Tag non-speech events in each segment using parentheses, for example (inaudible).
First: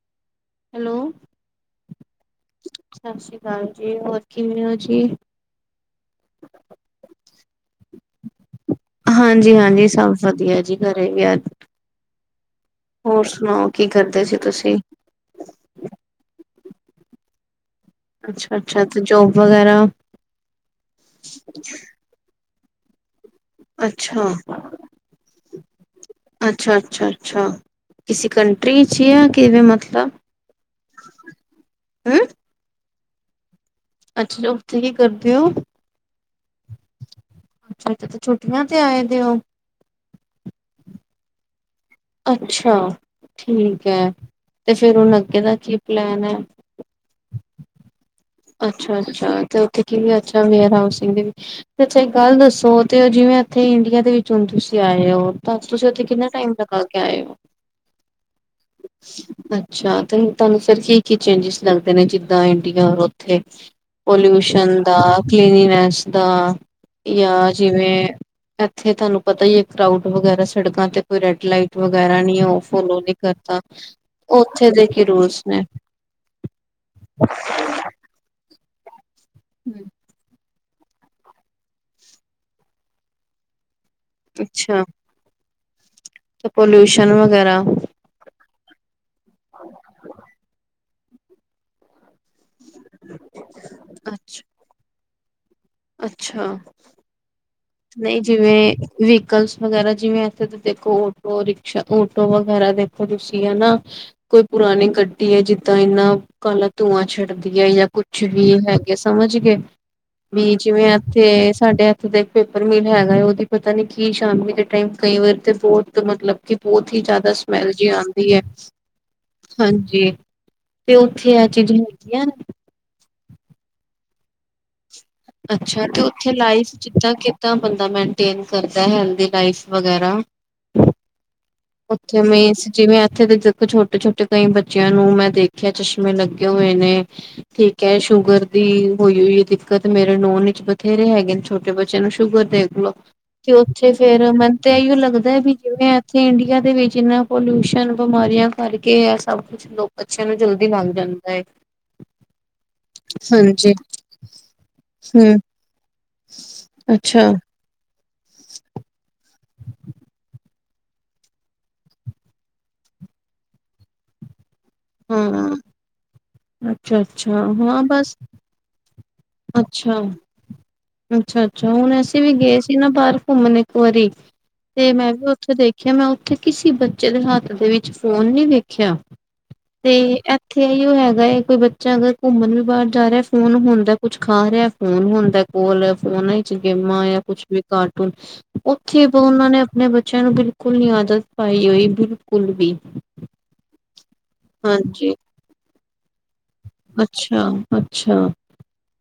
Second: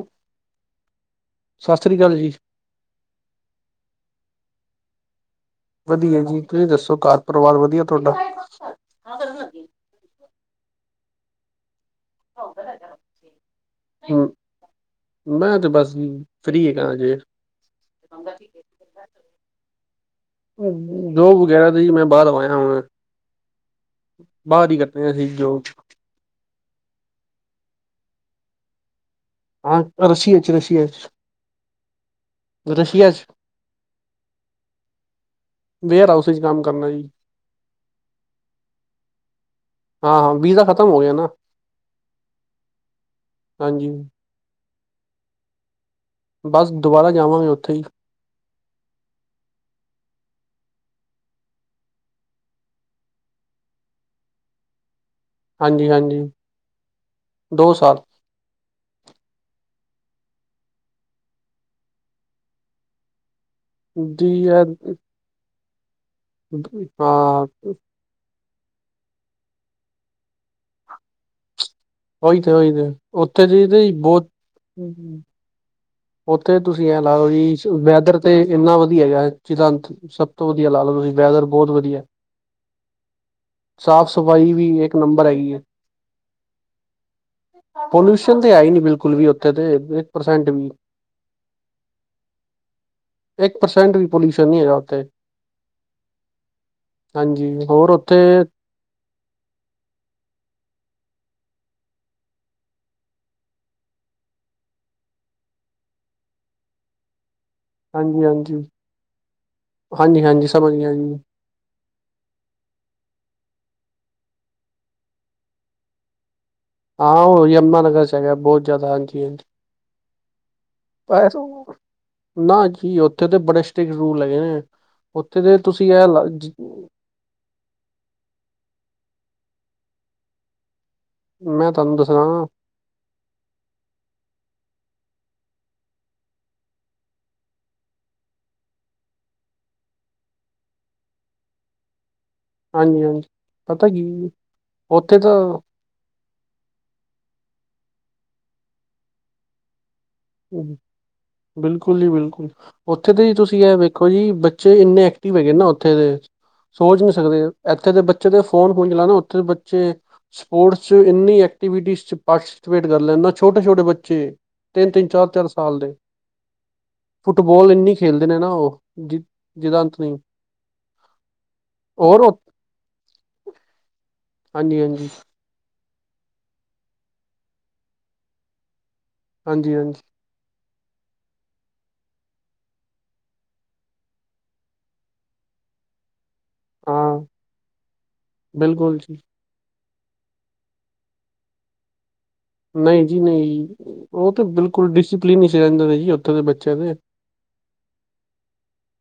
ੳ hello ਸਾ਼ਸ੍ਰੀ਼ ਕਾਲ ਜੀ। ਸਤਿ ਸ੍ਰੀ ਅਕਾਲ ਜੀ ਹੋਰ ਕਿਵੇਂ ਓ ਜੀ? ਵਧੀਆ ਜੀ, ਤੁਸੀਂ ਦੱਸੋ ਘਾਰ ਪਰੀਵਾਰ ਵਧੀਆ ਤੁਆਡਾ? ਹਾਂਜੀ- ਹਾਂਜੀ ਸਭ ਵਧੀਆ ਜੀ, ਘਰੇ ਵੀ ਅੱ ਹੌਰ ਸੁ਼ਣਾਓ ਕੀ ਕਰਦੇ ਹਮ ਸੀ ਤੁਸੀਂ? ਮੈਂ ਤੇ ਬਸ ਜੀ ਫ੍ਰਰੀ ਹੈਗਾ ਹਜੇ। ਅੱਛਾ ਅੱਛਾ ਤੇ ਜੋਬ ਵਗੈਰਾ ਦੋ ਹਜਾਰ ਤੇ ਜੀ ਮੈਂ ਬਾਹਰੋ ਆਇਆ। ਹ ਅ ਅੱਛਾ ਬਾਹਰ ਹੀ ਕਟ ਰਹਿਆ ਅਸੀਂ ਜੋ ਅੱਛਾ -ਅੱਛਾ -ਅੱਛਾ ਕਿਸੀ ਕੰੰਟਰੀ ਚ ਯਾ ਕਿਵੇਂ ਹਾਂ ਮਤਲਬ ਰਸ਼ੀਆ ਚ ਰਸ਼ੀਆ ਚ ਅ ਰਸ਼ੀਆ 'ਚ ਅੱਛਾ ਅ ਉੱਥੇ ਕੀ ਕਰਦੇ ਓ? ਵੇਅਰ ਹਾਊਸ ਚ ਕੰਮ ਕਰਨਾ ਜੀ। ਅੱਛਾ -ਅੱਛਾ ਛੁੱਟੀਆਂ ਤੇ ਆਏ ਦੇ ਏ ੳ? ਹਾਂ ਵੀਜਾ ਖਤਮ ਹੋ ਗਿਆ ਨਾ। ਅੱਛਾ! ਠੀਕ ਹਾਂਜੀ ਐ, ਤੇ ਫੇਰ ਹੁਣ ਅੱਗੇ ਦਾ ਕੀ ਪਲੈਨ ਐ? ਬਸ ਦੁਬਾਰਾ ਜਾਵਾਂਗੇ ਓਥੇ ਜੀ। ਅੱਛਾ- ਅੱਛਾ ਤੇ ਉੱਥੇ ਕੀ ਅੱਛਾ ਵੇਅਰ ਹਾਊਸਿੰਗ ਦੇ ਵਿੱਚ? ਅੱਛਾ ਇੱਕ ਗੱਲ ਦੱਸੋ, ਤੇ ੳਅ ਜਿਵੇਂ ਇੱਥੇ ਇੰਡੀਆ ਦੇ ਵਿੱਚ ਹੁਣ ਤੁਸੀਂ ਆਏ ੳਹ? ਟੱਚ ਹਾਂਜੀ ਤੁਸੀਂ ਉੱਥੇ ਹਾਂਜੀ ਕਿੰਨਾ ਟਾਈਮ ਲਗਾ ਕੇ ਆਏ ੳ? ਦੋ ਸਾਲ ਅ ਅੱਛਾ, ਤੇ ਤਾਨੂੰ ਫਿਰ ਕੀ -ਕੀ ਚੇਂਜਿਸ ਲੱਗਦੇ ਨੇ ਜਿੱਦਾਂ ਇੰਡੀਆ? ਥੇ ਜੀ ਪੋਲਊਸ਼ਨ ਇਹ ਦਾ ਕਲੀਨੀਨੈਸ? ਦਾ ਹਾਂ ਜਾ ਜਿਵੇਂ ਇੱਥੇ ਤਾਨੂੰ ਪਤਾ ਈ ਆ, ਕਰਾਊਡ ਵਗੈਰਾ ਸੜਕਾਂ ਤੇ ਕੋਈ ਰੈਡ ਲਾਈਟ ਵਗੈਰਾ ਨ ਈ ਉਹੀ ਤੇ ਓ ਉਹੀ ਤੇ ਫੋਲੋ ਨੀ ਉੱਥੇ ਕਰਤਾ, ਜੀ ਤੇ ਬਹੁਤ ਉੱਥੋ ਦੇ ਕੀ ਰੂਲਸ ਨੇ? ਉੱਥੋ ਤੁਸੀਂ ਐਂ ਲਾਓ ਜੀ, ਸ ਵੈਦਰ ਤੇ ਏਨਾ ਵਧੀਆ ਹੈਗਾ ਜ ਜਿਦਾ ਅੰਤ ਨੀ ਸਭ ਤੋਂ ਤੋਂ ਵਧੀਆ ਲਾ ਲਓ, ਤੁਸੀਂ ਵੈਦਰ ਬਹੁਤ ਵਧੀਆ ਸਾਫ਼ ਸਫ਼ਾਈ ਵੀ ਅੱਛਾ ਇੱਕ ਨੰਬ ਬਰ ਹੈਗੀ ਏ। ਤੇ ਪੋਲਊਸ਼ਨ ਵਗੈਰਾ? ਪੋਲਿਊਸ਼ਨ ਤੇ ਹੈ ਈ ਨਈ ਬਿਲਕੁਲ ਵੀ ਉੱਥੇ ਤੇ ਇੱਕ ਪਰਸੈ਼ਂਟ ਵੀ। ਏਕ ਪਰਸੈਂੱਟ ਵੀ ਪੋਲਿਊਸ਼ਨ ਨਹੀਂ ਹੈਗਾ ਓਥੇ। ਅੱਛਾ-ਅੱਛਾ ਹਾਂਜੀ ਹੋਰ ਓੱਥੇ ਤੇ ਵੀਕਲਸ ਵਗੈਰਾ ਜਿਵੇਂ, ਇੱਥੇ ਤਾਂ ਦੇਖੋ, ਓਟੋ ਰਿਕਸ਼ਾ, ਓਆਟੋ ਵਗੈਰਾ ਵੇ ਤੇ ਤੁਸੀਂ ਹਨਾ ਕੋਈ ਪੁਰਾਣੀ ਗੱਡੀ ਏ, ਜਿੱਦਾਂ ਏਨਾ ਕਾਲਾ ਧੂੰਆਂ ਛੱਡਦਾ। ਯ ਜਾਂ ਕੁਛ ਹਾਂਜੀ ਵੀ ਹਾਂਜੀ ਹੈਗੇ ਸਮਝ ਗਏ, ਹਾਂਜੀ ਹਾਂਜੀ ਵੀ ਸਮਝ ਜਿਵੇਂ ਗਿਆ ਜੀ ਇੱਥੇ ਸਾਡੇ ਏਥੇ ਇੱਕ ਪੇਪਰ ਮਿਲ ਹੈਗਾ, ਓਦੀ ਪਤਾ ਨੀ ਕੀ ਸ਼ਾਮ ਦੇ ਟਾਈਮ ਕਈ ਵਾਰੀ ਤੇ ਬੋਤ ਮਤਲਬ ਕਿ ਬਹੁਤ ਹੀ ਹਾਂ ਜ਼ਿਆਦਾ ਉਹ ਸਮੈਲ ਯਮੁਨਾ ਜਿ ਨਗਰ ਚ ਆਉਂਦੀ ਹੈਗਾ ਹੈ, ਬਹੁਤ ਜ਼ਿਆਦਾ ਹਾਂਜੀ ਹਾਂਜੀ ਹਾਂਜੀ। ਤੇ ਉੱਥੇ ਇਹ ਚੀਜ਼ਾਂ ਹੈਗੀਆਂ ਨੇ? ਹਾਂਜੀ, ਉੱਥੇ ਤੇ ਬੜੇ ਸਟ੍ਰਿਕਟ ਰੂਲ ਹੈਗੇ ਨੇ, ਉੱਥੇ ਦੇ ਅੱਛਾ ਤੁਸੀਂ ਤੇ ਇਹ ਲਾ ਉੱਥੇ ਜ ਲਾਈਫ ਜਿੱਦਾਂ -ਕਿੱਦਾਂ ਬੰਦਾ ਮੇਨਟੇਨ ਕਰਦਾ ਹੈਲਦੀ ਲਾਈਫ ਵਗੈਰਾ। ਮੈਂ ਤੁਹਾਨੂੰ ਉੱਛੇ ਦੱਸਣਾ ਮੇ ਜਿਵੇਂ, ਇੱਥੇ ਦੇ ਦੇਖੋ ਛੋਟੇ- ਛੋਟੇ ਕਈ ਬੱਚਿਆਂ ਨੂੰ ਮੈਂ ਦੇਖਿਆ ਚਸ਼ਮੇ ਲੱਗੇ ਹੋਏ ਨੇ। ਠੀਕ ਹੈ, ਸ਼ੂਗਰ ਦੀ ਹੋਈ -ਹੋਈ ਹੈ ਦਿੱਕਤ, ਮੇਰੇ ਨੋਨ ਵਿੱਚ ਬਥੇਰੇ ਹੈਗੇ ਨੇ ਛੋਟੇ ਬੱਚਿਆਂ ਨੂੰ ਸ਼ੂਗਰ। ਦੇਖਲੋ, ਹਾਂਜੀ ਹਾਂਜੀ ਤੇ ਪਤਾ ਉੱਥੇ ਕੀ ਫੇਰ ਮੈਨ ਤੇ ਇਓ ਉੱਥੇ ਤਾਂ ਲੱਗਦਾ ਵੀ ਜਿਵੇਂ ਇੱਥੇ ਇੰਡੀਆ ਦੇ ਵਿੱਚ ਇੰਨਾ ਪੋਲਿਊਸ਼ਨ, ਬਿਮਾਰੀਆਂ ਕਰਕੇ ਹੈ ਸਭ ਕੁਛ ਲੋਕ ਅੱਛਿਆਂ ਨੂੰ ਜਲਦੀ ਮੰਨ ਜਾਂਦਾ। ਏ। ਬਿਲਕੁਲ ਜੀ ਬਿਲਕੁਲ। ਉੱਥੇ ਦੇ ਜੀ ਤੁਸੀਂ ਹਾਂਜੀ ਇਹ ਵੇਖੋ ਜੀ ਬੱਚੇ ਇੰਨੇ ਹੂੰ ਐਕਟਿਵ ਹੈਗੇ ਨਾ ਉੱਥੇ ਦੇ। ਸੋਚ ਨੀ ਅੱਛਾ। ਸਕਦੇ, ਇੱਥੇ ਦੇ ਬੱਚੇ ਦੇ ਫੋਨ -ਫੋਨ ਚਲਾਉਣਾ, ਉੱਥੇ ਦੇ ਬੱਚੇ ਸਪੋਰਟਸ ਚ ਇੰਨੀ ਐਕਟੀਵਿਟੀ ਚ ਪਾਰਟੀਸਪੇਟ ਕਰ ਲੈਂਦਾ ਛੋਟੇ- ਛੋਟੇ ਬੱਚੇ, ਤਿੰਨ- ਤਿੰਨ ਚਾਰ -ਚਾਰ ਹਾਂ ਸਾਲ ਦੇ, ਅੱਛਾ-ਅੱਛਾ ਫੁੱਟਬਾਲ ਹਾਂ ਇੰਨੀ ਬਸ ਖੇਲਦੇ ਨੇ ਨਾ ਉਹ ਜ ਜਿਹਦਾ ਅੰਤ ਨਹੀਂ। ਅੱਛਾ -ਅੱਛਾ ਹੁਣ ਔਰ ਅਸੀਂ ਵੀ ਉਹ- ਗਏ ਸੀ ਨਾ ਬਾਹਰ ਘੁੰਮਣ ਇੱਕ ਵਾਰੀ, ਹਾਂਜੀ ਤੇ ਹਾਂਜੀ ਮੈਂ ਵੀ ਉਥੇ ਦੇਖਿਆ ਮੈਂ, ਉੱਥੇ ਕਿਸੇ ਬੱਚੇ ਦੇ ਹੱਥ ਦੇ ਵਿੱਚ ਫੋਨ ਨਹੀਂ ਵੇਖਿਆ। ਹਾਂਜੀ ਤੇ, ਹਾਂਜੀ ਇੱਥੇ ਹੀ ਉਹ ਹੈਗਾ ਹੈ, ਕੋਈ ਬੱਚਾ ਅਗਰ ਘੁੰਮਣ ਵੀ ਬਾਹਰ ਜਾ ਰਿਹਾ, ਫੋਨ ਹੁੰਦਾ। ਕੁਛ ਖਾ ਰਿਹਾ, ਫੋਨ ਹੁੰਦਾ ਕੋਲ, ਫੋਨ ਗੇਮਾਂ ਹਾਂ ਜਾਂ ਕੁਛ ਵੀ ਕਾਰਟੂਨ ਬਿਲਕੁਲ ਉੱਥੇ ਜੀ ਉਹਨਾਂ ਨੇ ਮੈਂ, ਬੱਚਿਆਂ ਨੂੰ ਬਿਲਕੁਲ ਨੀ ਆਦਤ ਪਾਈ ਹੋਈ, ਬਿਲ ਨਹੀਂ ਜੀ ਨਹੀਂ, ਉਹ ਤਾਂ ਬਿਲਕੁਲ ਹਾਂਜੀ ਡਿਸਪਲਿਨ ਵਿਚ ਰਹਿੰਦੇ ਨੇ ਜੀ। ਦੇ ਬੱਚਿਆਂ ਦੇ ਅੱਛਾ -ਅੱਛਾ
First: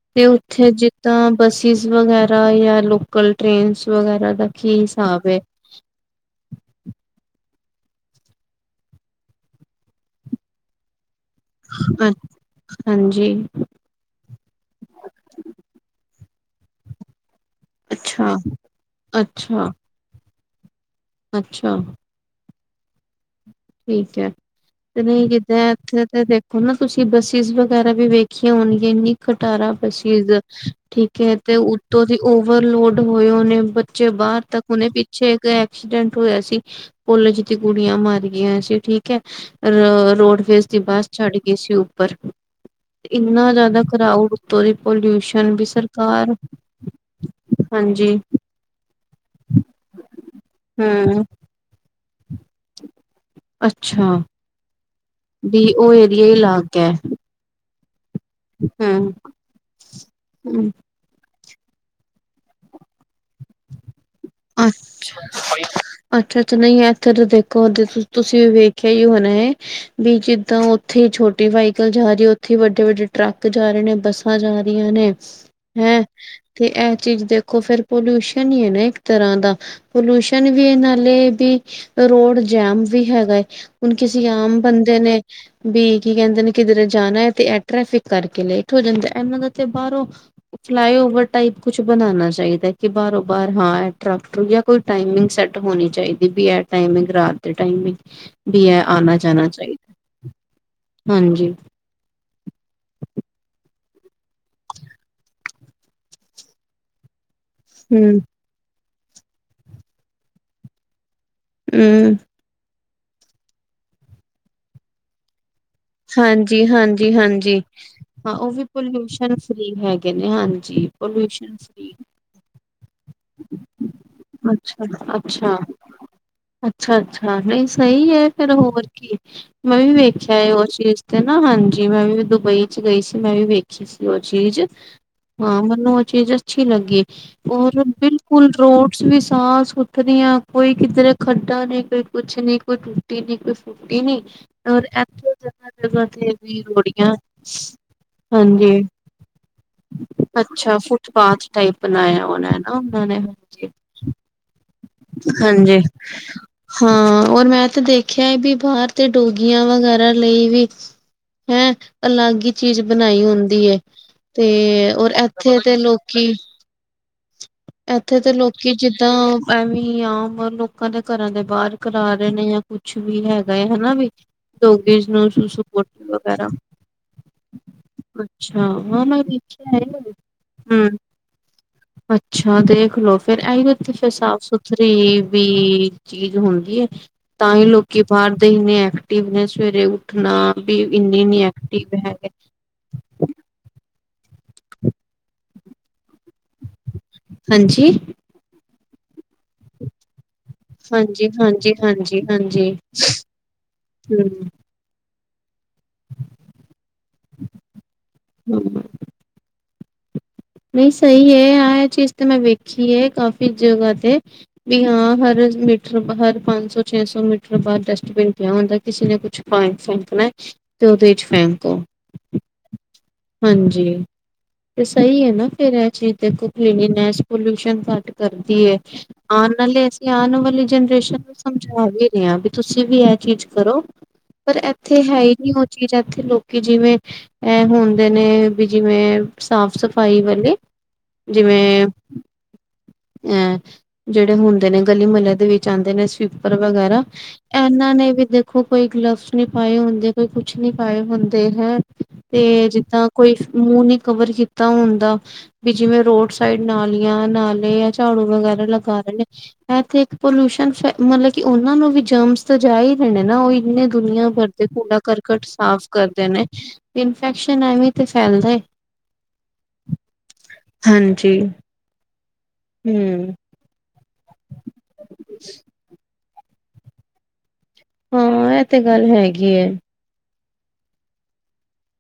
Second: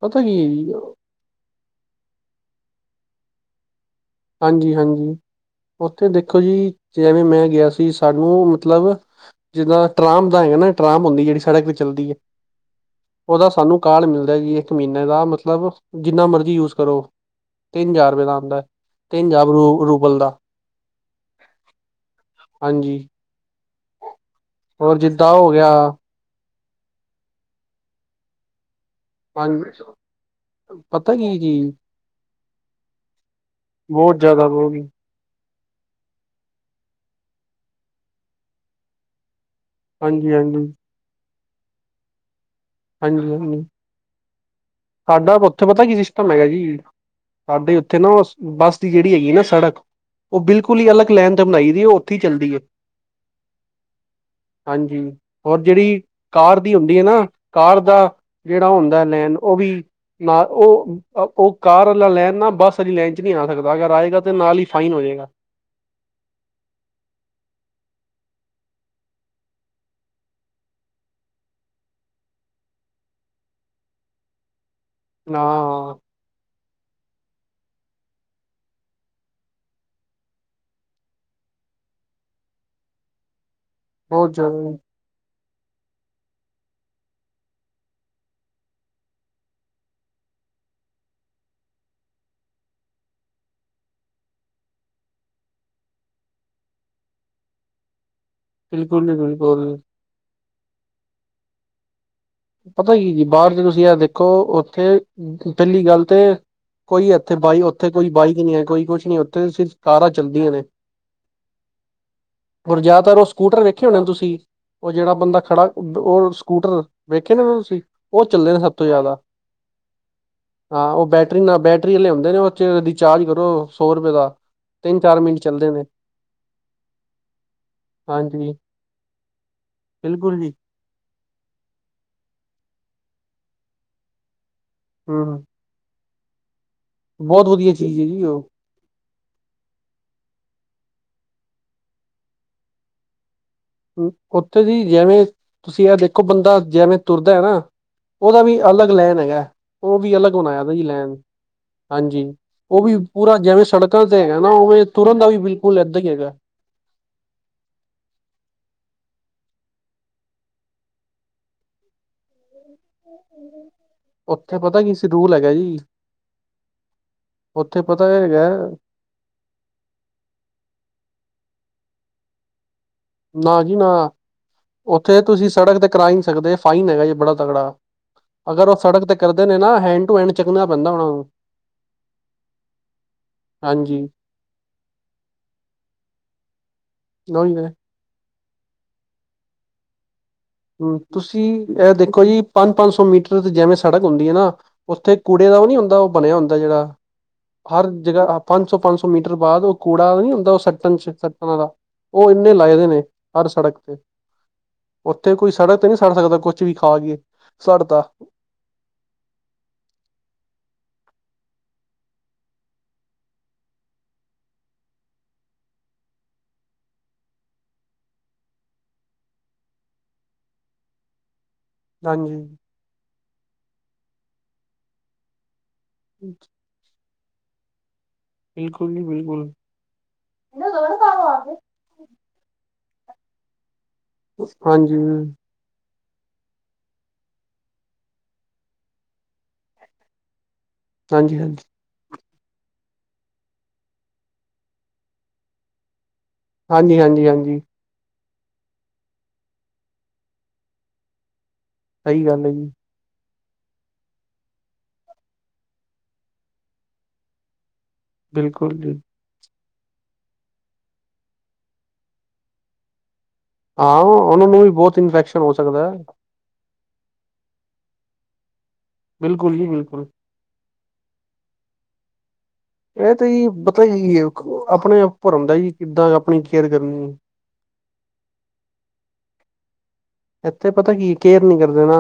ਪਤਾ ਤੇ ਕੀ ਹੈ ਉੱਥੇ ਜੀ ਜਿੱ ਤਾਂ ਬਸਿਸ ਵਗੈਰਾ ਜਾਂ ਲੋਕਲ ਟੇਰਨਸ ਵਗੈਰਾ ਦਾ ਹਾਂਜੀ ਕੀ -ਹਾਂਜੀ ਹਿਸਾਬ ਹੈ ਉੱਥੇ ਦੇਖੋ ਜੀ ਜਿਵੇਂ ਮੈਂ ਗਿਆ ਸੀ, ਸਾਨੂੰ ਮਤਲਬ ਜਿੱਦਾਂ ਟਰਾਂਬ ਦਾ ਹੈਗਾ ਨਾ, ਟਰਾਂਬ ਹੁੰਦੀ ਜਿਹੜੀ ਸੜਕ ਤੇ ਚੱਲਦੀ ਏ, ਹਾਂਜੀ ਉਹਦਾ ਸਾਨੂੰ ਕਾਰਡ ਮਿਲਦਾ ਜੀ ਇੱਕ ਮਹੀਨੇ ਦਾ, ਮਤਲਬ ਜਿੰਨਾ ਮਰਜ਼ੀ ਯੂਜ ਕਰੋ, ਤਿੰਨ ਹਜ਼ਾਰ ਰੁਪਏ ਅੱਛਾ ਦਾ ਆਂਦਾ। ਤਿੰਨ ਹਜਾਰ ਅੱਛਾ ਰੂਬਲ ਦਾ। ਅੱਛਾ। ਹਾਂਜੀ। ਠੀਕ ਹੈ। ਹੋਰ ਤੇ ਨਹੀਂ ਹੋ ਗਿਆ ਜਿੱਦਾਂ ਇੱਥੇ ਤੇ ਦੇਖ ਹਨਾ, ਤੁਸੀਂ ਬੱਸਿਸ ਵਗੈਰਾ ਵੀ ਵੇਖੀਆਂ ਹੋਣਗੀਆਂ, ਇੰਨੀ ਖਟਾਰਾ ਹਾਂਜੀ ਬੱਸਿਸ। ਪਤਾ ਠੀਕ ਹੈ, ਕੀ ਤੇ ਜੀ ਉਤੋਂ ਦੀ ਓਵਰਲੋਡ ਹੋਏ ਉਹਨੇ ਬੱਚੇ ਬਹੁਤ ਬਾਹਰ ਜ਼ਿਆਦਾ ਹੋ ਤੱਕ ਗਈ ਉਹਨੇ ਪਿੱਛੇ ਇੱਕ ਐਕਸੀਡੈਂਟ ਹੋਇਆ ਸੀ, ਕੋਲਿਜ ਦੀਆਂ ਕੁੜੀਆਂ ਮਰ ਗਈਆਂ ਸੀ। ਠੀਕ ਅ ਹਾਂਜੀ ਹਾਂਜੀ ਰੋਡਵੇਜ਼ ਦੀ ਬੱਸ ਛੱਡ ਗਈ ਸੀ ਉੱਪਰ। ਹਾਂਜੀ ਇੰਨਾ ਹਾਂਜੀ ਜ਼ਿਆਦਾ ਕਰਾਊਡ ਉੱਤੋਂ ਦੀ, ਸਾਡਾ ਪੋਲਿਊਸ਼ਨ ਵੀ ਉੱਥੇ ਪਤਾ ਕੀ ਸਿਸਟਮ ਸਰਕਾਰ ਹੈਗਾ ਜੀ ਸਾਡੇ ਉੱਥੇ ਨਾ, ਹਾਂਜੀ ਉਹ ਬੱਸ ਦੀ ਜਿਹੜੀ ਹੈਗੀ ਨਾ ਸੜਕ ਉਹ ਬਿਲਕੁਲ ਹੀ ਅਲੱਗ ਹਮ ਲੈਨ ਤੇ ਬਣਾਈ ਦੀ ਉਹ ਉੱਥੇ ਹੀ ਚੱਲਦੀ ਏ। ਅੱਛਾ। ਹਾਂਜੀ, ਹੋਰ ਵੀ ਉਹ ਜਿਹੜੀ ਏਰੀਆ ਹੀ ਕਾਰ ਦੀ ਅਲੱਗ ਹੁੰਦੀ ਹੈ ਨਾ ਕਾਰ ਦਾ ਜਿਹੜਾ ਹੁੰਦਾ ਹਮ ਲੈਨ, ਉਹ ਵੀ ਨਾ ਉਹ ਉਹ ਕਾਰ ਵਾਲਾ ਲੈਨ ਨਾ ਬੱਸ ਆਲੀ ਲੈਨ ਚ ਨਹੀਂ ਆ ਸਕਦਾ, ਅਗਰ ਆਏਗਾ ਤੇ ਨਾਲ ਹੀ ਫਾਈਨ ਹੋ ਅੱਛਾ। ਜਾਏਗਾ ਅੱਛਾ ਅੱਛਾ, ਨਹੀਂ ਐਥੇ ਤੇ ਦੇਖੋ ਦੇ ਤੁਸੀਂ ਵੀ ਵੇਖਿਆ ਹੀ ਹੋਣਾ ਏ। ਵੀ ਜਿੱਦਾਂ ਓਥੇ ਛੋਟੀ ਵਾਈਕਲ ਜਾ ਰੀ ਏ, ਓਥੇ ਈ ਵੱਡੇ-ਵੱਡੇ ਟਰੱਕ ਜਾ ਰੇ ਨੇ, ਬੱਸਾਂ ਜਾ ਰਈਆਂ ਨੇ। ਨਾ। ਹੈਂ ਤੇ ਐਹ ਚੀਜ਼ ਦੇਖੋ ਫੇਰ ਪੋਲਿਊਸ਼ਨ ਈ ਏ ਨਾ ਇੱਕ ਤਰ੍ਹਾਂ ਦਾ, ਪੋਲੂਸ਼ਨ ਵੀ ਏ ਨਾਲੇ ਬੀ ਰੋਡ ਜੈਮ ਵੀ ਹੈਗੈ। ਹੁਣ ਕਿਸੀ ਬਹੁਤ ਜ਼ਿਆਦਾ ਆਮ ਬੰਦੇ ਨੇ ਬੀ ਕੀ ਕੈੰਦੇ ਨੇ ਕਿਧਰੇ ਜਾਣੈ ਤੇ ਐਹ ਟ੍ਰੈਫਿਕ ਕਰਕੇ ਲੇਟ ਹੋ ਜਾਂਦੈ। ਐਹਨਾਂ ਦਾ ਤੇ ਬਾਰੋਂ ਫਲਾਈਓਵਰ ਟਾਈਪ ਕੁਛ ਬਣਾਣਾ ਚਾਈਦੈ, ਕਿ ਬਾਰੋ-ਬਾਰ ਹਾਂ ਟ੍ਰਾਕ-ਟ੍ਰੁਕ ਯਾ ਕੋਈ ਟਾਈਮਿੰਗ ਸੈਟ ਹੋਣੀ ਚਾਈਦੀ ਬੀ ਐਹ ਟਾਈਮਿੰਗ ਰਾਤ ਦੇ ਟਾਈਮਿੰਗ ਬੀ ਐ ਬਿਲਕੁਲ ਜੀ ਆਣਾ-ਜਾਣਾ ਬਿਲਕੁਲ ਚਾਈਦੈ, ਹਾਂਜੀ। ਪਤੈ ਕੀ ਜੀ, ਬਾਰ ਤੇ ਤੁਸੀਂ ਐ ਦੇਖੋ ਓਥੇ ਪੈਲੀ ਗੱਲ ਤੇ ਕੋਈ ਓਥੇ ਬਾਈ ਓਥੇ ਕੋਈ ਹਮ ਬਾਈਕ ਨੀ ਹੈ ਕੋਈ ਕੁਛ ਨੀ ਓਥੇ ਤੇ ਸਿਰਫ ਕਾਰਾਂ ਚੱਲਦੀਆਂ ਨੇ। ਹੂੰ। ਓਰ ਜੈਤਰ ਓਹ ਸਕੂਟਰ ਵੇਖੇ ਹੋਣੇ ਤੁਸੀਂ, ਓਹ ਜੇੜਾ ਬੰਦਾ ਖੜਾ ਓਹ ਸਕੂਟਰ ਜੀ ਵੇਖੇ ਨੇ ਹਾਂਜੀ, ਤੁਸੀਂ ਉਹ ਹਾਂ ਓਹ ਚੱਲੇ ਨੇ ਵੀ ਸਭ ਤੋਂ ਜ਼ਿਆਦਾ ਪੋਲਿਊਸ਼ਨ ਫ੍ਰੀ ਹੈਗੇ ਨੇ ਹਾਂਜੀ। ਹਾਂ, ਓਹ ਬੈਟਰੀ ਪੋਲਿਊਸ਼ਨ ਨਾ ਫ੍ਰਰੀ ਬੈਟਰੀ ਆਲੇ ਹੁੰਦੇ ਨੇ ਓਹ ਚ ਰਿਚਾਰਜ ਕਰੋ ਸੌ ਰਪੇ ਦਾ ਅੱਛਾ, ਤਿੰਨ ਚਾਰ ਮਿੰਟ ਅੱਛਾ। ਚੱਲਦੇ ਨੇ ਅੱਛਾ ਅੱਛਾ, ਨਹੀਂ ਸਹੀ ਐ ਫੇਰ ਹਾਂਜੀ ਹੋਰ ਕੀ ਏ। ਮੈਂ ਵੀ ਵੇਖਿਆ ਬਿਲਕੁਲ ਜੀ ਏ ਓਹ ਪੇਜ਼ ਤੇ ਨਾ, ਹਾਂਜੀ, ਮੈਂ ਵੀ ਦੁਬਈ ਚ ਗਈ ਸੀ ਮੈਂ ਵੀ ਵੇਖੀ ਸੀ ਓਹ ਚੀਜ਼। ਹੂੰ, ਹੂੰ। ਹਾਂ ਮੈਨੂੰ ਓਹ ਚੀਜ਼ ਅੱਛੀ ਲੱਗੀ ਬਹੁਤ ਵਧੀਆ ਔਰ ਚੀਜ਼ ਹੈ ਜੀ ਉਹ ਬਿਲਕੁਲ ਰੋਡ ਸ ਵੀ ਸਾਫ਼-ਸੁਥਰੀਆਂ, ਕੋਈ ਕਿਧਰੇ ਖੱਡਾ ਨੀ ਕੋਈ ਕੁਛ ਨੀ, ਕੋਈ ਟੁੱਟੀ ਨੀ ਕੋਈ ਫੁੱਟੀ ਹੂੰ, ਨੀ, ਉੱਥੇ ਜੀ ਔਰ ਜਿਵੇਂ ਐਥੋਂ ਤੁਸੀਂ ਐ ਦੇਖੋ ਬੰਦਾ ਜੈਵੇਂ ਤੁਰਦਾ ਐ ਨਾ ਓਦਾ ਵੀ ਹਾਂਜੀ ਅਲੱਗ ਲੈਣ ਹੈਗੈ, ਓਹ ਵੀ ਅਲੱਗ ਬਣਾਇਆ ਦਾ ਅੱਛਾ ਏ ਲੈਣ, ਫੁੱਟਪਾਥ ਟਾਈਪ ਬਣਾਇਆ ਹਾਂਜੀ। ਹੋਣਾ ਹੈ ਨਾ ਓਹ ਵੀ ਉਹਨਾਂ ਨੇ ਪੂਰਾ ਜੈਵੇਂ ਸੜਕਾਂ ਤੇ ਹੈਗੈ ਨਾ ਓਂਵੇਂ ਤੁਰਨ ਦਾ ਵੀ ਬਿਲਕੁਲ ਹਾਂਜੀ ਐਦਾਂ ਈ ਹੈਗੈ। ਹਾਂ, ਔਰ ਮੈਂ ਤੇ ਦੇਖਿਆ ਬੀ ਭਾਰ ਤੇ ਡੋਗੀਆਂ ਵਗੈਰਾ ਲਈ ਵੀ ਹੈਂ ਅਲੱਗ ਈ ਚੀਜ਼ ਬਣਾਈ ਹੁੰਦੀ ਏ। ਤੇ ਉੱਥੇ ਪਤਾ ਕੀ ਸੀ ਔਰ ਰੂਲ ਹੈਗਾ ਐਥੇ ਤੇ ਜੀ ਲੋਕੀ ਉੱਥੇ ਪਤਾ ਐਥੇ ਤੇ ਹੈਗਾ ਲੋਕੀ ਜਿੱਦਾਂ ਐਵੇਂ ਈ ਆਮ ਲੋਕਾਂ ਦੇ ਘਰਾਂ ਦੇ ਬਾਰ ਕਰਾ ਰੇ ਨੇ ਯਾ ਕੁਛ ਵੀ ਹੈਗਾ ਨਾ ਏ ਜੀ ਨਾ ਹਨਾ ਬਈ। ਡੋਗੀਜ਼ ਉੱਥੇ ਨੂੰ ਤੁਸੀਂ ਸੁਸੂ, ਸੜਕ ਤੇ ਪੋਟੀ ਕਰਾ ਹੀ ਨਹੀਂ ਵਗੈਰਾ। ਸਕਦੇ ਫਾਈਨ ਹੈਗਾ ਜੀ ਬੜਾ ਤਗੜਾ ਅੱਛਾ, ਅਗਰ ਉਹ ਹਾਂ ਸੜਕ ਤੇ ਮੈਂ ਕਰਦੇ ਨੇ ਵੇਖਿਆ ਨਾ ਏ। ਹੈਂਡ ਟੂ ਹੈਂਡ ਚੱਕਣਾ ਹਾਂ। ਪੈਂਦਾ ਉਹਨਾਂ ਨੂੰ ਛਾ ਦੇਖਲੋ ਫੇਰ ਐਹੀ ਬੀ ਓਥੇ ਹਾਂਜੀ ਫੇਰ ਸਾਫ਼-ਸੁਥਰੀ ਬੀ ਚੀਜ਼ ਹੁੰਦੀ ਏ। ਉਹੀ ਤਾਂ ਈ ਤੇ ਲੋਕੀ ਬਾਰ ਦੇ ਇਨੇ ਐਕਟਿਵ ਨੇ, ਸਵੇਰੇ ਉੱਠਣਾ ਵੀ ਇੰਨੀ ਨੀ ਐਕਟਿਵ ਹੈਗ ਪੰਜ-ਪੰਜ ਸੌ ਮੀਟਰ ਤੇ ਜੈਵੇਂ ਸੜਕ ਹੁੰਦੀ ਏ ਨਾ ਓਥੇ ਕੂੜੇ ਦਾ ਨੀ ਹੁੰਦਾ ਓਹ ਬਣਿਆ ਹੁੰਦੈ ਜੇੜਾ ਹਰ ਹਾਂਜੀ, ਜਗ੍ਹਾ ਪੰਜ ਸੌ-ਪੰਜ ਸੌ ਮੀਟਰ ਬਾਦ ਓਹ ਕੂੜਾ ਨੀ ਹੁੰਦਾ ਸੱਟਣ ਚ ਹਾਂਜੀ, ਸੱਟਣ ਆਲਾ ਹਾਂਜੀ, ਹਾਂਜੀ, ਓਹ ਇੰਨੇ ਹਾਂਜੀ ਲਾਏ ਦੇ ਨੇ ਹਰ ਸੜਕ ਤੇ। ਤੇ ਕੋਈ ਸੜਕ ਤੇ ਨੀ ਸਟ ਸਕਦਾ ਕੁਛ ਵੀ ਖਾ ਕੇ ਸਟ ਤਾ। ਹੂੰ। ਨੀ ਸਹੀ ਏ, ਆ ਏਹ ਚੀਜ਼ ਤੇ ਮੈਂ ਵੇਖੀ ਏ ਕਾਫ਼ੀ ਜਗ੍ਹਾ ਤੇ ਬੀ ਹਾਂ, ਹਰ ਮੀਟਰ ਹਰ ਪੰਜ ਸੌ-ਛੇ ਸੌ ਮੀਟਰ ਬਾਦ ਡਸਟਬਿਨ ਪਿਆ ਹੁੰਦੈ। ਕਿਸੇ ਨੇ ਕੁਛ ਭਾਏਂ ਫੈਂਕਣੈ ਤੇ ਓਹਦੇ ਚ ਫੈਂਕੋ। ਹਾਂਜੀ। ਹਾਂਜੀ ਤੇ ਸਈ ਐ ਨਾ ਫੇਰ ਐ ਚੀਜ਼ ਦੇਖੋ ਹਿਮੀਨੈਜ਼ ਪੋਲਿਊਸ਼ਨ ਘੱਟ ਕਰਦੀ ਐ ਬਿਲਕੁਲ ਜੀ ਬਿਲਕੁਲ ਆਣ ਵਾਲੇ ਆਣ ਵਾਲੀ ਜਨਰੇਸ਼ਨ ਨੂੰ ਸਮਝਾ ਵੀ ਰੇ ਆ ਵੀ ਤੁਸੀ ਵੀ ਐ ਚੀਜ਼ ਕਰੋ। ਪਰ ਹਾਂਜੀ ਏਥੇ ਹੈ ਈ ਨਈ ਓ ਚੀਜ਼ ਏਥੇ ਲੋਕੀ ਜਿਵੇਂ ਐ ਹੁੰਦੇ ਨੇ ਵੀ ਜਿਵੇਂ ਸਾਫ ਸਫ ਫਾਈ ਵਾਲੇ ਹਾਂਜੀ ਹਾਂਜੀ ਜਿਵੇਂ ਅ ਜੇੜੇ ਹੁੰਦੇ ਨੇ ਗਲੀ ਮੱਲੇ ਦੇ ਵਿੱਚ ਆਂਦੇ ਨੇ ਸਵੀ ਪਰ ਹਾਂਜੀ ਵਗੈਰਾ ਹਾਂਜੀ ਹਾਂਜੀ ਏਨਾਂ ਨੇ ਵੀ ਦਖ ਖੋ ਕੋਈ ਗਲਵਸ ਨਈ ਪਾਏ ਹੁੰਦੇ ਕੋਈ ਕੁਛ ਨੀ ਪਾਏ ਹੁੰਦੇ ਹੈਂ ਸਹੀ ਤੇ ਗੱਲ ਹੈ ਜੀ ਜਿੱਦਾਂ ਕੋਈ ਮੂੰਹ ਨੀ ਕਵਰ ਕੀਤਾ ਹੁੰਦਾ ਵੀ ਜਿਵੇਂ ਰੋਡ ਸਾਈਡ ਨਾਲੀਆਂ, ਨਾਲੇ ਝਾੜੂ ਵਗੈਰਾ ਬਿਲਕੁਲ ਜੀ ਲਗਾ ਰੇ ਨੇ। ਹੈ ਤੇ ਇੱਕ ਪੋਲਿਊਸ਼ਨ ਫੇ ਮਲਬ ਕਿ ਓਨਾਂ ਨੂੰ ਵੀ ਜਮਸ ਤੇ ਜਾ ਈ ਰਏ ਨੇ ਨਾ ਓਈ। ਏਨੇ ਹਾਂ ਦੁਨੀਆਂ ਭਰ ਉਹਨਾਂ ਨੂੰ ਦੇ ਵੀ ਬਹੁਤ ਕੂੜਾ ਇਨਫੈਕਸ਼ਨ ਕਰਕਟ ਹੋ ਸਾਫ਼ ਸਕਦਾ ਹੈ ਕਰਦੇ ਨੇ ਇਨਫੈਕਸ਼ਨ ਐਵੇਂ ਈ ਤੇ ਫੈਲਦੈ। ਬਿਲਕੁਲ ਜੀ ਬਿਲਕੁਲ। ਹਾਂਜੀ ਐ ਤਾ ਹਮ ਜੀ ਪਤਾ ਕੀ ਏ ਆਪਨੇ ਆਪ ਭਰਨ ਦਾ ਜੀ ਕਿੱਦਾਂ ਆਪਣੀ ਕੇਅਰ ਕਰਨੀ ਐ ਹਾਂ ਐ ਤੇ ਗੱਲ ਹੈਗੀ ਐ। ਏਥੇ ਪਤਾ ਕੀ ਕੇਅਰ ਨੀ ਕਰਦੇ ਨਾ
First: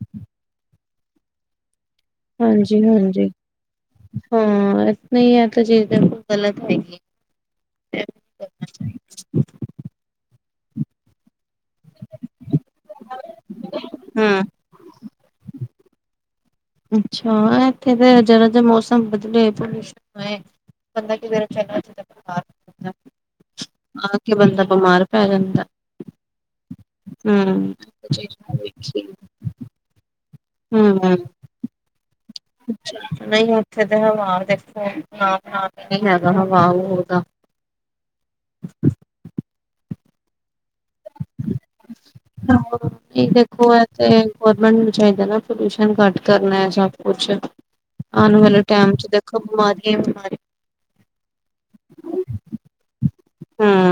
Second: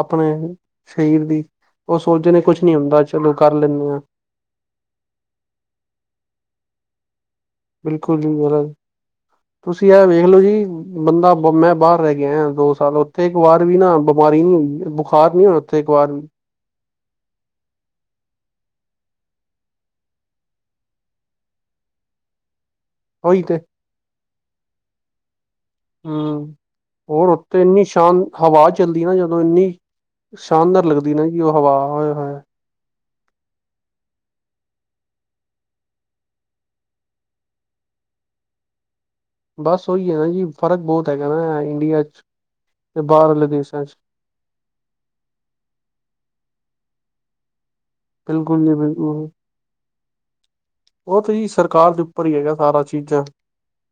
ਆਪਣੇ ਸਰੀਰ ਦੀ। ਓ ਸੋਚਦੇ ਨੇ ਕੁਛ ਨੀ ਹੁੰਦਾ ਚਲੋ ਕਰ ਲੈਨੇ ਆਂ। ਹੁੰ ਨਈ ਐ ਤੇ ਚੀਜ਼ ਗ਼ਲਤ ਹੈਗੀ ਐ। ਬਿਲਕੁਲ ਜੀ ਗਲਤ ਤੁਸੀ ਐ ਵੇਖਲੋ ਜੀ ਬੰਦਾ ਮੈ ਬਾਰ ਰੈ ਕੇ ਆਏਆਂ ਦੋ ਸਾਲ ਓਥੇ ਇੱਕ ਵਾਰ ਵੀ ਨਾ ਹਾਂ। ਬਿਮਾਰੀ ਨੀ ਹੋਈ ਬੁਖਾਰ ਨੀ ਹੋਇਆ ਓਥੇ ਇੱਕ ਵਾਰ ਵੀ। ਅੱਛਾ ਐ ਏਥੇ ਤੇ ਜਰਾ ਜੇ ਮੌਸਮ ਬਦਲੇ ਤੇ ਕੁਛ ਹੋਏ। ਬੰਦਾ ਕਿਦਰੇ ਚਲਾ ਜੇ ਤੇ ਬੁਖਾਰ (unintelligible) ਉਈ ਤੇ ਆ ਕੇ ਬੰਦਾ ਬਮਾਰ ਪੈ ਜਾਂਦਾ। ਹੁੰ ਹੋਰ ਹੂੰ। ਓਥੇ ਇੰਨੀ ਸ਼ਾਨ ਹਵਾ ਚੱਲਦੀ ਨਾ ਜਦੋ ਇੰਨੀ ਸ਼ਾਨਦਾਰ ਲੱਗਦੀ ਹੂੰ ਨਾ ਜੀ ਓ ਹਵਾ ਓਏ ਹੋਏ। ਨਈ ਓਥੇ ਤੇ ਹਵਾ ਦੇਖੋ ਏਨਾ ਖਾਸ ਨੀ ਹੈਗਾ ਹਵਾ ਹੋਰਦਾ। ਬਸ ਓਈ ਐ ਨਾ ਜੀ ਫਰਕ ਬੌਤ ਹੈਗਾ ਨਾ ਇੰਡੀਆ ਚ ਤੇ ਬਾਰਆਲੇ ਦੇਸ਼ਾਂ ਚ। ਗੋਰਮੈਂਟ ਨੂੰ ਚਾਈਦਾ ਨਾ ਪੋਲਿਊਸ਼ਨ ਘੱਟ ਕਰਨਾ ਐ ਸਭ ਕੁਛ। ਆਣ ਵਾਲੇ ਬਿਲਕੁਲ ਜੀ ਟੈਮ ਚ ਦੇਖੋ ਬਿਮਾਰੀਆਂ ਈ ਬਿਮਾਰੀਆਂ ਓ ਤੇ ਜੀ ਸਰਕਾਰ ਦੇ ਉੱਪਰ ਈ ਹੈਗਾ ਸਾਰਾ ਚੀਜਾਂ। ਹੂੰ।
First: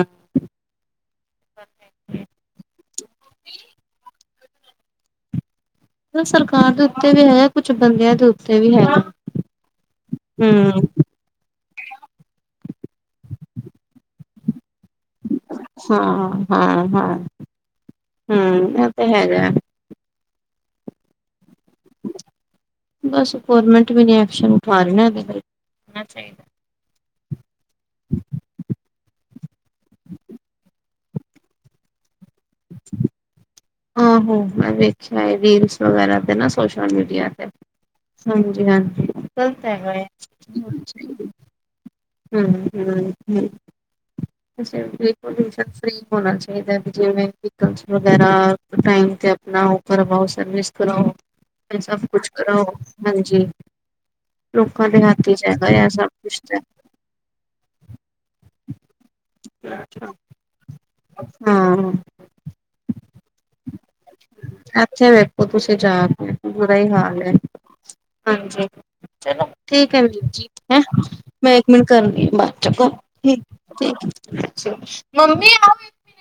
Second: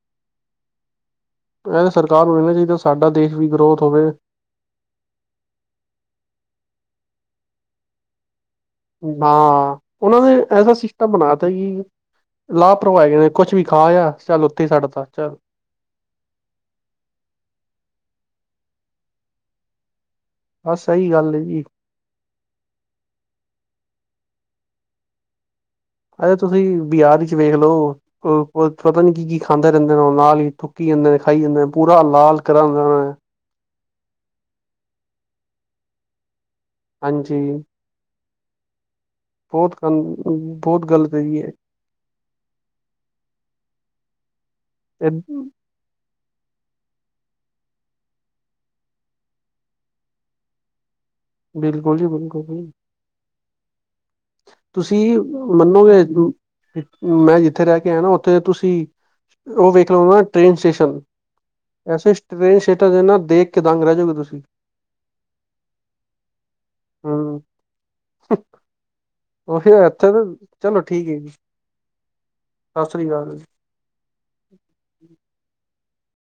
ਏ ਸਰਕਾਰ ਨੂੰ ਮਨਣਾ ਚਾਈਦਾ ਸਾਡਾ ਦੇਸ਼ ਵੀ ਗਰੋਥ ਹੋਵੇ। ਏ ਸਰਕਾਰ ਦੇ ਉਤੇ ਵੀ ਹੈ ਕੁੱਛ ਬੰਦਿਆਂ ਦੇ ਉ ਨਾ ਓਨਾਂ ਨੇ ਐਸਾ ਹੂੰ ਸਿਸਟਮ ਬਣਾ ਤਾ ਜੀ। ਲਾਪਰਵਾ ਹੈਗੇ ਨੇ ਕੁਛ ਵੀ ਖਾ ਆ ਚੱਲ ਓਥੇ ਈ ਸੱਟ ਤਾ ਚੱਲ। ਹਾਂ, ਹਾਂ, ਹਾਂ ਹੁੰ ਐ ਤੇ ਹੈਗਾ। ਬਸ ਸਈ ਗੱਲ ਏ ਜੀ। ਬਸ ਗਰਮੈਂਟ ਵੀ ਨੀ ਐਕਸ਼ਨ ਉਠਾ ਰੀ ਨਾ ਏਦੇ ਬਾਰੇ। ਓ ਤੁਸੀ ਬਿਆਰ ਇਚ ਵੇਖ ਲੋ ਓ, ਓ ਪਤਾ ਨੀ ਕੀ ਕੀ ਖਾਂਦੇ ਰੈਂਦੇ ਨੇ ਨਾਲ ਈ ਥੂਕੀ ਜਾਂਦੇ ਨੇ। ਖਾਈ ਜਾਨੈ ਪੂਰਾ ਲਾਲ ਕਰਾਗਾਂ ਮੈ। ਆਹੋ ਮੈ ਵੇਖਿਆ ਐ ਰੀਲਸ ਵਗੈਰਾ ਤੇ ਨਾ ਸੋਸ਼ਲ ਮੀਡੀਆ ਹਾਂਜੀ ਤੇ। ਹਾਂਜੀ ਹਾਂਜੀ ਗਲਤ ਬਹੁਤ ਹੈਗਾ ਗੰ ਏ ਬਹੁਤ ਗਲਤ ਹੈਗੀ ਹੈ ਜੀ ਬਿਲਕੁਲ ਛਾਡ ਇਹ। (unintelligible) ਫਿਰੀ ਹੋਣਾ ਚਾਹੀਦਾ ਹੈ ਜਿਵੇਂ ਵਿਕਲਸ ਵਗੈਰਾ ਟਾਈਮ ਤੇ ਆਪਣਾ ਉਹ ਕਰਵਾਓ ਸਰਵਿਸ ਕਰਵਾਓ (unintelligible) ਬਿਲਕੁਲ ਸਭ ਜੀ ਕੁਛ ਬਿਲਕੁਲ ਕਰਾਓ ਹਾਂਜੀ ਲੋਕਾਂ ਦੇ ਤੁਸੀਂ ਹੱਥ ਚ ਹੈਗਾ ਆ ਮੰਨੋਗੇ ਸਭ ਕੁਛ ਤੇ ਮੈਂ ਜਿੱਥੇ ਰਹਿ ਕੇ ਆਇਆ ਨਾ ਉਥੇ ਤੁਸੀਂ ਉਹ ਵੇਖ ਲਓ ਨਾ ਟ੍ਰੇਨ ਸਟੇਸ਼ਨ ਹਾਂ ਐਸੇ ਸੇਨ ਸੇਟਾਂ (unintelligible) ਨਾ ਦੇਖ ਕੇ ਦੰਗ ਰਹਿ ਜਾਂਗੇ ਤੁਸ ਅੱਛਾ ਵੇਖੋ ਤੁਸੀਂ ਜਾ ਕੇ ਬੂਰਾ ਹੀ ਹਾਲ ਹੈ ਹੂੰ ਹਾਂਜੀ ਚਲੋ ਉਹੀ ਠੀਕ ਹੈ ਇੱਥੇ ਤਾਂ ਵੀਰ ਜੀ ਹੈਂ ਚਲੋ ਠੀਕ ਹੈ ਜੀ ਮੈਂ ਇੱਕ ਮਿੰਟ ਕਰਨੀ ਆ ਬਾਅਦ ਚੋ ਕੋ ਸਤਿ ਸ੍ਰੀ ਅਕਾਲ ਠੀਕ ਮੰਮੀ ਆ (unintelligible)